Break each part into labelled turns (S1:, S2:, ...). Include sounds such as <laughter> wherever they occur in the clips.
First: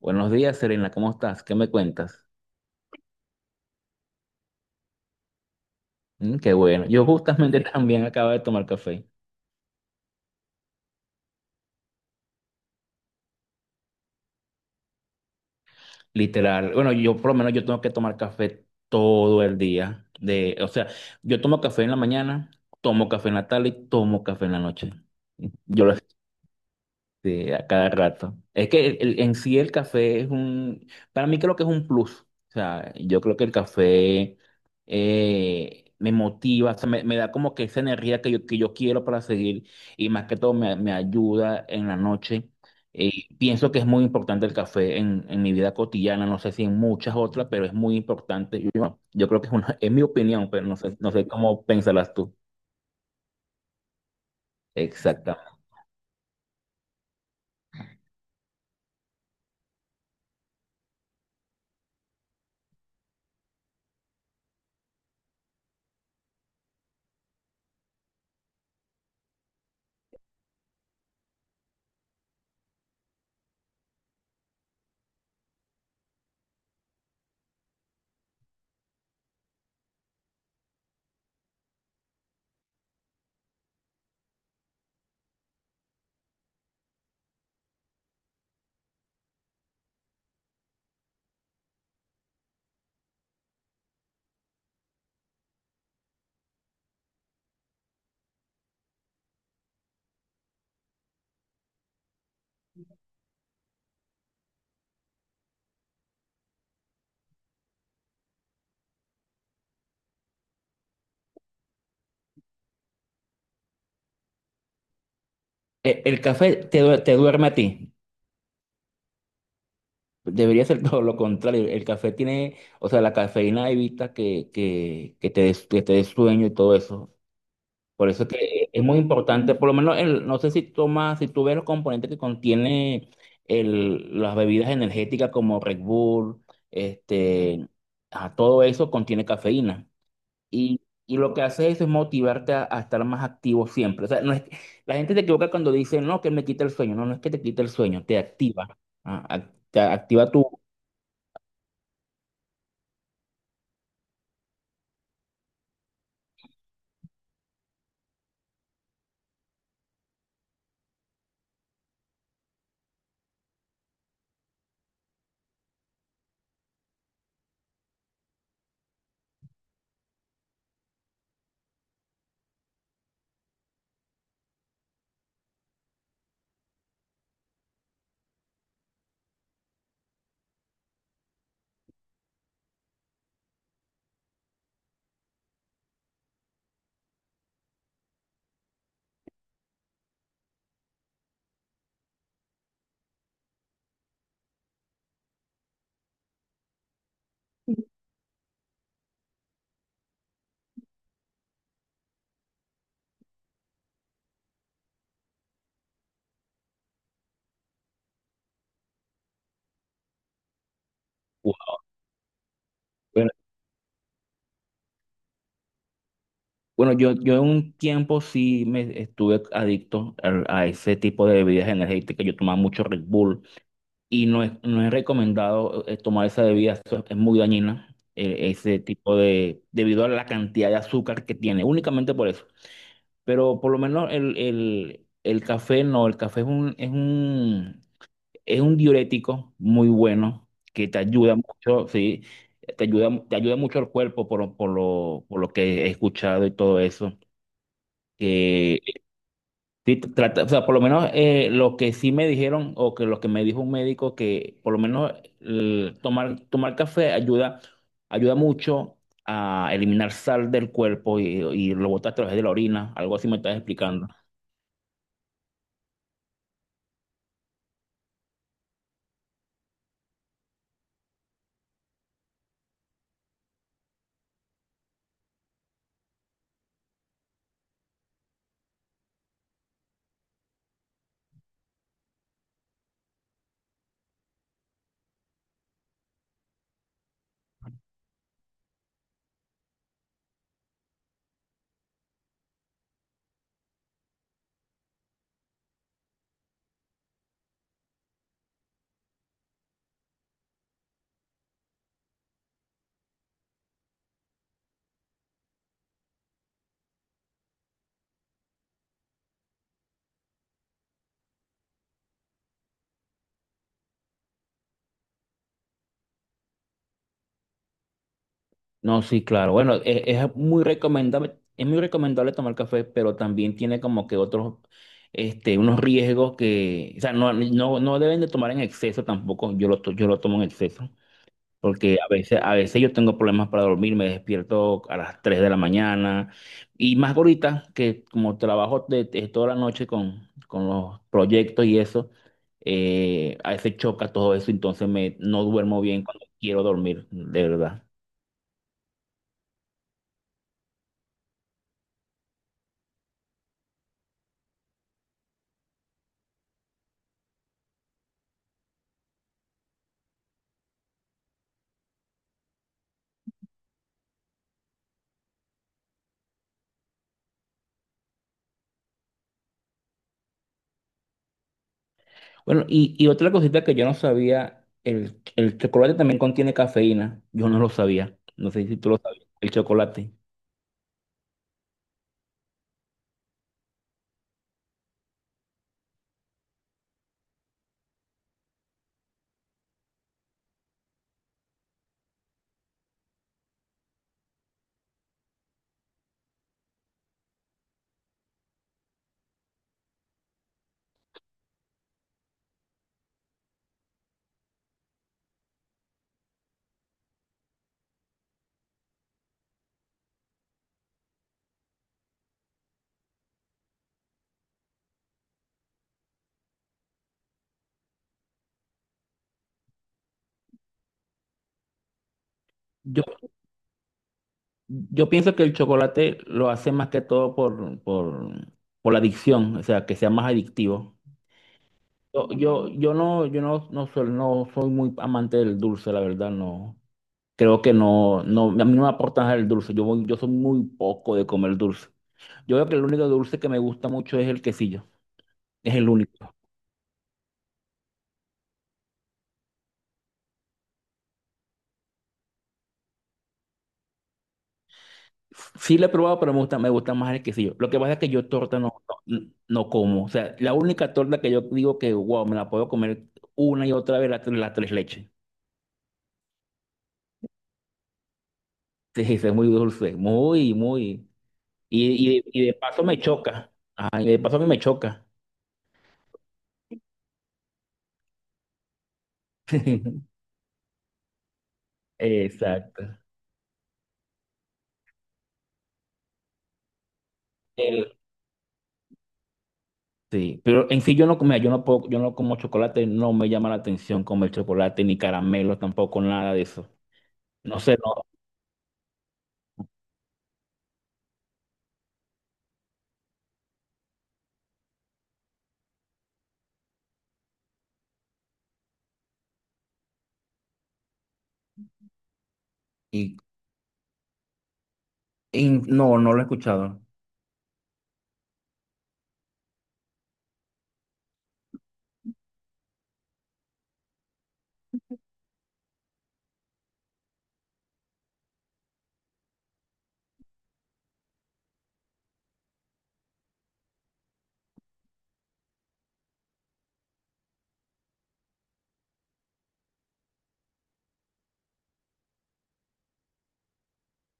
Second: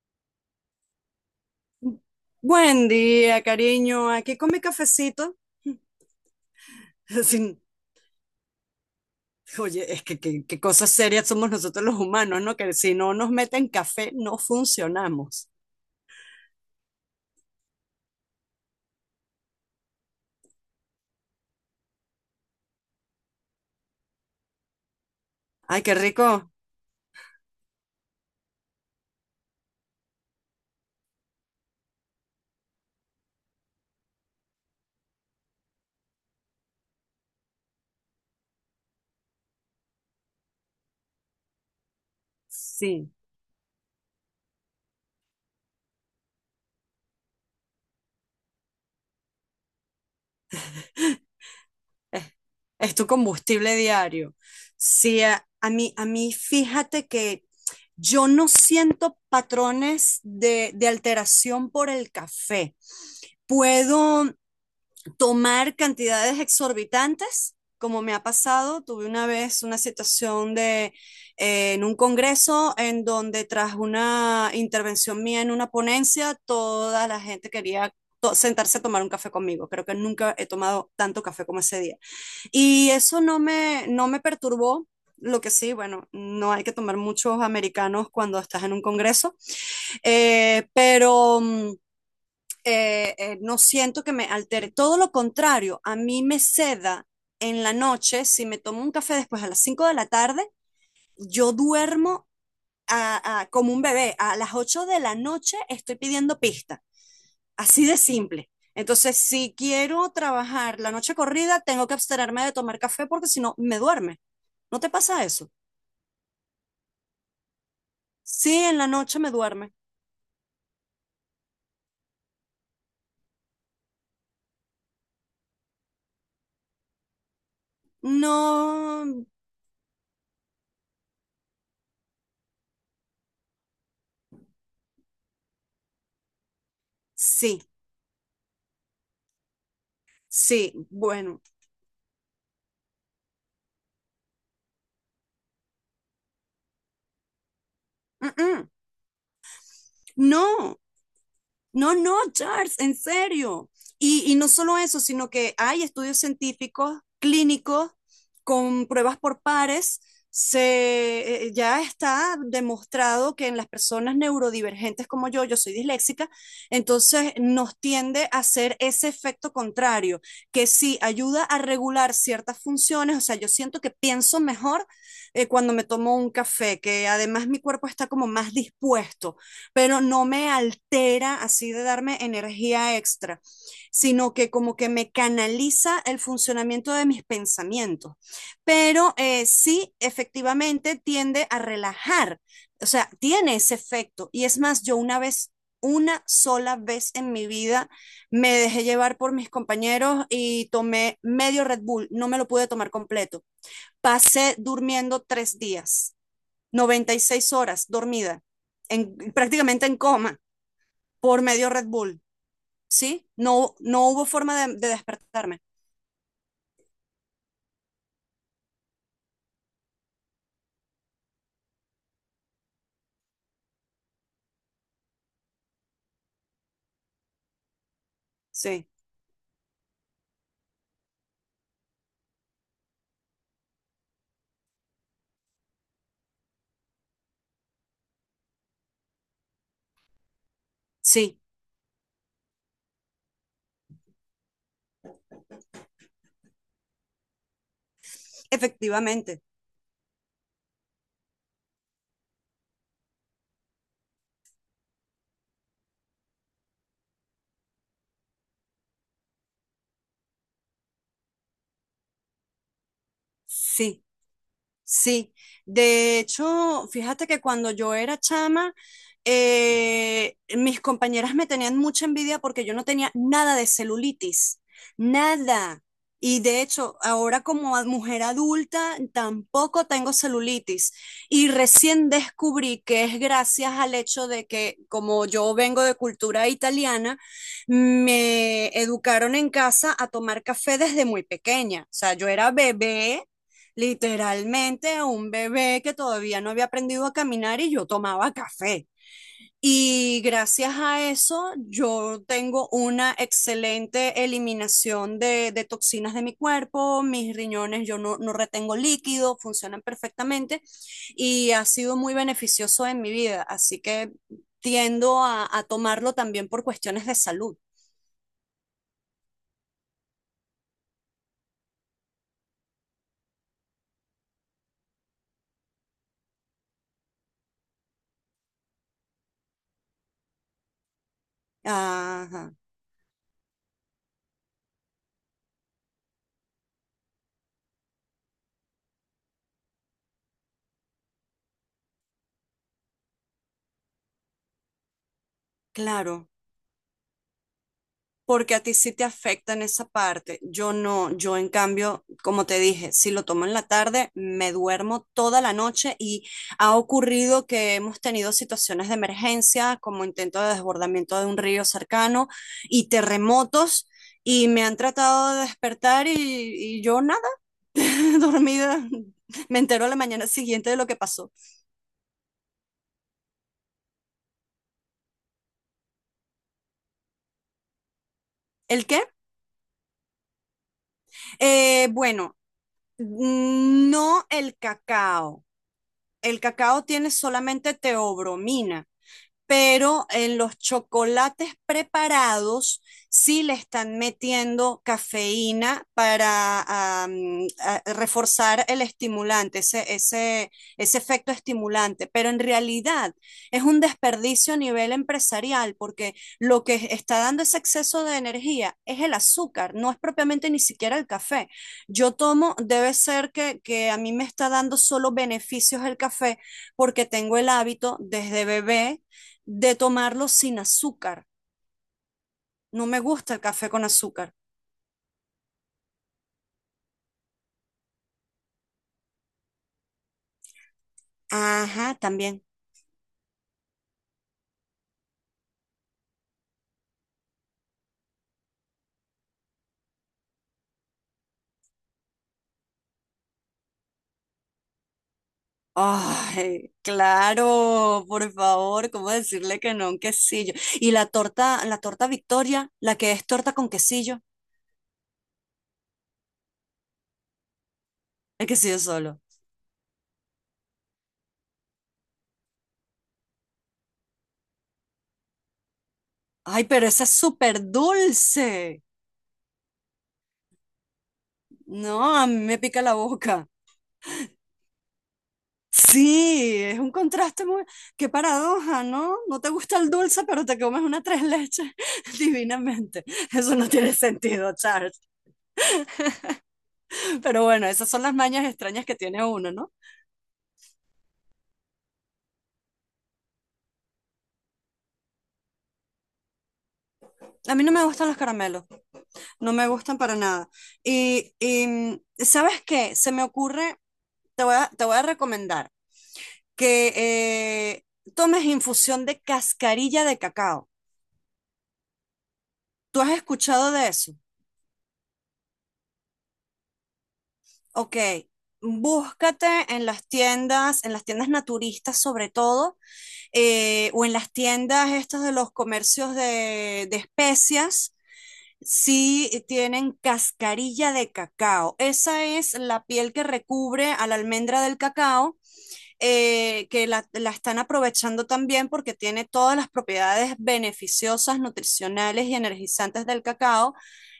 S1: Buenos días, Serena, ¿cómo estás? ¿Qué me cuentas?
S2: Buen día, cariño. Aquí con mi cafecito.
S1: Mm, qué bueno. Yo
S2: <laughs> Sin-
S1: justamente también acabo de tomar café,
S2: Oye, es que qué cosas serias somos nosotros los humanos, ¿no? Que si no nos meten café, no funcionamos.
S1: literal. Bueno, yo por lo menos yo tengo que tomar café todo el día. O sea, yo tomo café en la mañana, tomo café en la tarde y tomo café en la noche.
S2: Ay,
S1: Yo lo
S2: qué rico.
S1: Sí, a cada rato. Es que en sí el café es un, para mí creo que es un plus. O sea, yo creo que el café me motiva, o sea, me da como que esa energía que que yo quiero para seguir, y más que todo me ayuda en la noche. Eh,
S2: Sí,
S1: Pienso que es muy importante el café en mi vida cotidiana, no sé si en muchas otras, pero es muy importante. Yo creo que es una, <laughs> es mi opinión, pero no sé, no sé cómo pensarás
S2: es,
S1: tú.
S2: es tu combustible diario. Sí, a,
S1: Exactamente.
S2: a mí, a mí, fíjate que yo no siento patrones de alteración por el café. Puedo tomar cantidades exorbitantes, como me ha pasado. Tuve una vez una situación en un congreso en donde tras una intervención mía en una ponencia, toda la gente quería sentarse a tomar un café conmigo. Creo que nunca he tomado tanto café como ese día. Y eso no me perturbó. Lo que sí, bueno, no hay que tomar muchos americanos cuando estás en un congreso, pero no siento que me altere. Todo lo contrario, a mí me seda en la noche, si me tomo un café después a las 5 de la tarde, yo duermo como un bebé. A las 8 de la noche estoy pidiendo pista. Así de simple. Entonces, si quiero trabajar la noche corrida, tengo que abstenerme de tomar café porque si no, me duerme. ¿No te pasa eso?
S1: El café te, te duerme a ti.
S2: Sí, en la noche me duerme.
S1: Debería ser <laughs> todo lo contrario. El café tiene, o sea, la cafeína evita que, que te des sueño y todo eso. Por eso es que es muy
S2: No,
S1: importante, por lo menos, el, no sé si tomas, si tú ves los componentes que contiene el, las bebidas energéticas como Red Bull,
S2: sí,
S1: este, a todo eso contiene cafeína.
S2: sí,
S1: Y, y lo
S2: bueno.
S1: que hace eso es motivarte a estar más activo siempre. O sea, no es, la gente se equivoca cuando dice, no, que me quita el sueño. No, no es que te quita el sueño, te
S2: mm,
S1: activa.
S2: mm,
S1: Ah, te activa tu
S2: No, no, no, Charles, en serio. Y no solo eso, sino que hay estudios científicos, clínicos, con pruebas por pares. Ya está demostrado que en las personas neurodivergentes como yo soy disléxica, entonces nos tiende a hacer ese efecto contrario, que sí ayuda a regular ciertas funciones, o sea, yo siento que pienso mejor cuando me tomo un café, que además mi cuerpo está como más dispuesto, pero no me altera así de darme energía extra, sino que como que me canaliza el funcionamiento de mis pensamientos. Pero sí, efectivamente tiende a relajar, o sea, tiene ese efecto. Y es más, yo una sola vez en mi vida me dejé llevar por mis compañeros y tomé medio Red Bull, no me lo pude tomar completo. Pasé durmiendo 3 días, 96 horas dormida, prácticamente en coma, por medio Red Bull, ¿sí?
S1: Bueno,
S2: No, no hubo forma de despertarme,
S1: bueno, yo en un tiempo sí me estuve adicto a ese tipo de bebidas energéticas. Yo tomaba mucho Red Bull y no es recomendado tomar esa bebida, eso es muy dañina, ese
S2: sí,
S1: tipo de, debido a la cantidad de azúcar que tiene, únicamente por eso. Pero por lo menos el café no, el café es un, es un diurético muy bueno que te ayuda
S2: sí,
S1: mucho, sí, te ayuda mucho el cuerpo por lo que he escuchado y todo eso. Que
S2: efectivamente,
S1: sí trata, o sea, por lo menos lo que sí me dijeron o que lo que me dijo un médico que por lo menos el tomar café ayuda, ayuda mucho a eliminar sal del cuerpo y lo botas a través de la orina, algo así me estás
S2: sí.
S1: explicando.
S2: Sí, de hecho, fíjate que cuando yo era chama, mis compañeras me tenían mucha envidia porque yo no tenía nada de celulitis, nada. Y de hecho, ahora como mujer adulta, tampoco tengo celulitis. Y recién descubrí que es gracias al hecho de que, como yo vengo de cultura italiana, me educaron en casa a tomar café desde muy pequeña. O sea, yo era bebé, literalmente un bebé que todavía no había aprendido a caminar y yo tomaba café. Y gracias a eso yo tengo una excelente eliminación de toxinas de mi cuerpo, mis riñones yo no retengo líquido, funcionan perfectamente y ha sido muy beneficioso en mi vida. Así que tiendo a tomarlo también por cuestiones de salud.
S1: No, sí, claro. Bueno, muy recomendable, es muy recomendable tomar café, pero también tiene como que otros, este, unos riesgos que, o sea, no, no, no deben de tomar en exceso tampoco. Yo lo tomo en exceso, porque a
S2: Ajá,
S1: veces yo tengo problemas para dormir, me despierto a las 3 de la mañana, y más ahorita que como trabajo de toda la noche con los proyectos y eso, a veces choca todo eso, entonces me, no duermo bien cuando
S2: claro,
S1: quiero dormir, de verdad.
S2: porque a ti sí te afecta en esa parte. Yo no, yo en cambio, como te dije, si lo tomo en la tarde, me duermo toda la noche y ha ocurrido que hemos tenido situaciones de emergencia, como intento de desbordamiento de un río cercano y terremotos. Y me han tratado de despertar y yo nada, <laughs> dormida. Me entero a la mañana siguiente de lo que pasó.
S1: Bueno, y otra cosita que yo no sabía, el chocolate también contiene cafeína. Yo no lo sabía. No sé si
S2: ¿El
S1: tú lo
S2: qué?
S1: sabías. El chocolate.
S2: Bueno, no el cacao tiene solamente teobromina, pero en los chocolates preparados sí le están metiendo cafeína para reforzar el estimulante, ese efecto estimulante. Pero en realidad es un desperdicio a nivel empresarial porque lo que está dando ese exceso de energía es el azúcar, no es propiamente ni siquiera el café. Debe ser que a mí me está dando solo beneficios el café porque tengo el hábito desde bebé de tomarlo sin azúcar. No me
S1: Yo,
S2: gusta el café con azúcar.
S1: yo pienso que el chocolate lo hace más que todo por por la adicción, o sea, que sea más adictivo.
S2: Ajá,
S1: Yo,
S2: también.
S1: yo, yo no, yo no, no, soy, No soy muy amante del dulce, la verdad, no. Creo que no, no, a mí no me aporta nada el dulce. Yo soy muy poco de comer dulce. Yo creo que el único dulce que me gusta mucho es el quesillo. Es el único.
S2: Ay, claro, por favor, ¿cómo decirle que no a un quesillo? Y la torta Victoria, la que es torta con quesillo,
S1: Sí la he probado, pero me gusta más el quesillo. Lo que pasa es que yo
S2: el
S1: torta no,
S2: quesillo
S1: no,
S2: solo.
S1: no como. O sea, la única torta que yo digo que, wow, me la puedo comer una y otra vez la tres leches.
S2: Ay, pero esa es súper dulce.
S1: Sí, sí, es muy dulce, muy, muy.
S2: No,
S1: Y, y,
S2: a mí
S1: y de
S2: me pica
S1: paso
S2: la
S1: me
S2: boca.
S1: choca. Ay, de paso a mí me choca.
S2: Sí, es un contraste muy. Qué paradoja, ¿no? No te gusta el
S1: <laughs>
S2: dulce, pero te comes una tres leches <laughs>
S1: Exacto.
S2: divinamente. Eso no tiene sentido, Charles. Pero bueno, esas
S1: El-
S2: son las mañas extrañas que tiene uno, ¿no?
S1: sí, pero en sí yo no, mira, yo no puedo, yo no como chocolate, no me llama la atención comer chocolate, ni caramelo, tampoco nada de eso.
S2: A
S1: No
S2: mí no
S1: sé,
S2: me
S1: no.
S2: gustan los caramelos, no me gustan para nada. Y, ¿sabes qué? Se me ocurre, te voy a recomendar que tomes infusión de cascarilla de cacao. ¿Tú has
S1: Y,
S2: escuchado de eso?
S1: y no, no lo he escuchado.
S2: Ok, búscate en las tiendas naturistas sobre todo, o en las tiendas estas de los comercios de especias. Sí, tienen cascarilla de cacao. Esa es la piel que recubre a la almendra del cacao, que la están aprovechando también porque tiene todas las propiedades beneficiosas, nutricionales y energizantes del cacao.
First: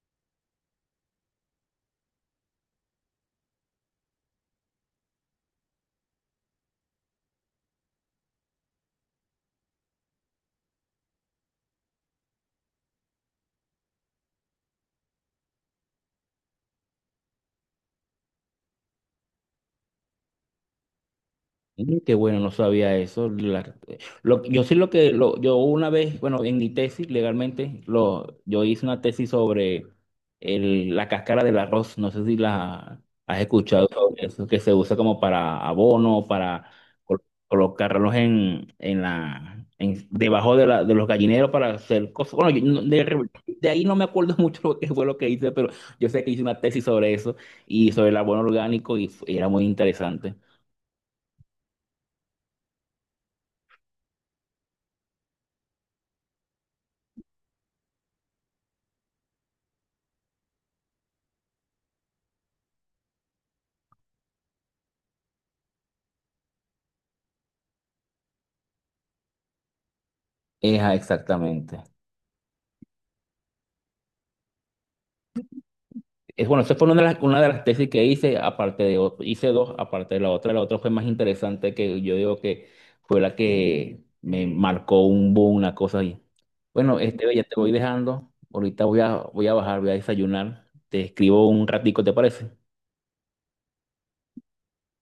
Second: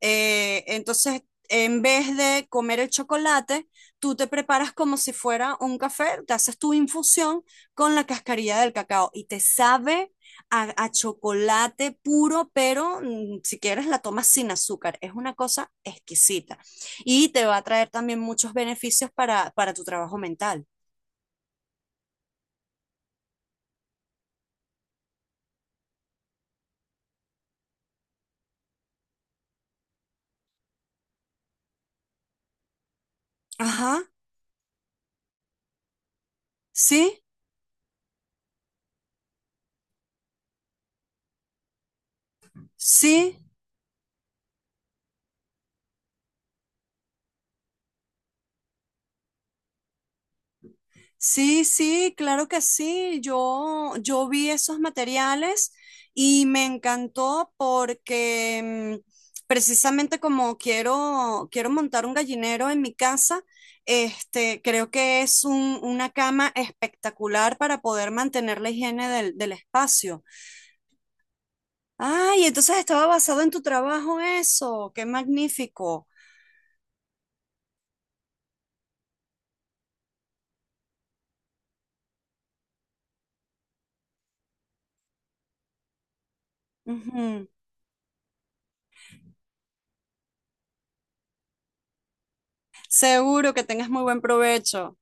S2: Entonces, en vez de comer el chocolate, tú te preparas como si fuera un café, te haces tu infusión con la cascarilla del cacao y te sabe a chocolate puro, pero si quieres la tomas sin azúcar. Es una cosa exquisita y te va a traer también muchos beneficios para tu trabajo mental.
S1: Mm, qué bueno, no sabía eso. Yo sí lo que, lo, yo una vez, bueno, en mi tesis legalmente, lo, yo hice una tesis sobre el, la cáscara del arroz, no sé si la has escuchado
S2: Ajá.
S1: sobre eso, que se usa como para abono, para
S2: Sí,
S1: colocarlos debajo de los gallineros para hacer cosas. Bueno, yo no-
S2: sí,
S1: de ahí no me acuerdo <laughs> mucho lo que fue lo que hice, pero yo sé que hice una tesis sobre eso y sobre el abono orgánico y era muy interesante.
S2: sí, sí, claro que sí. Yo vi esos materiales y me encantó porque precisamente como quiero montar un gallinero en mi casa, este, creo que es una cama espectacular para poder mantener la higiene del espacio.
S1: Esa, exactamente.
S2: Ay, entonces estaba basado en tu trabajo eso. Qué magnífico.
S1: Es, bueno, esa fue una de las tesis que hice, aparte de, hice dos, aparte de la otra. La otra fue más interesante que yo digo que fue la que me marcó un boom, una cosa ahí. Bueno, este, ya
S2: Ujú.
S1: te voy dejando. Ahorita voy a bajar, voy a desayunar. Te escribo un ratico, ¿te parece?
S2: Seguro que tengas muy buen provecho.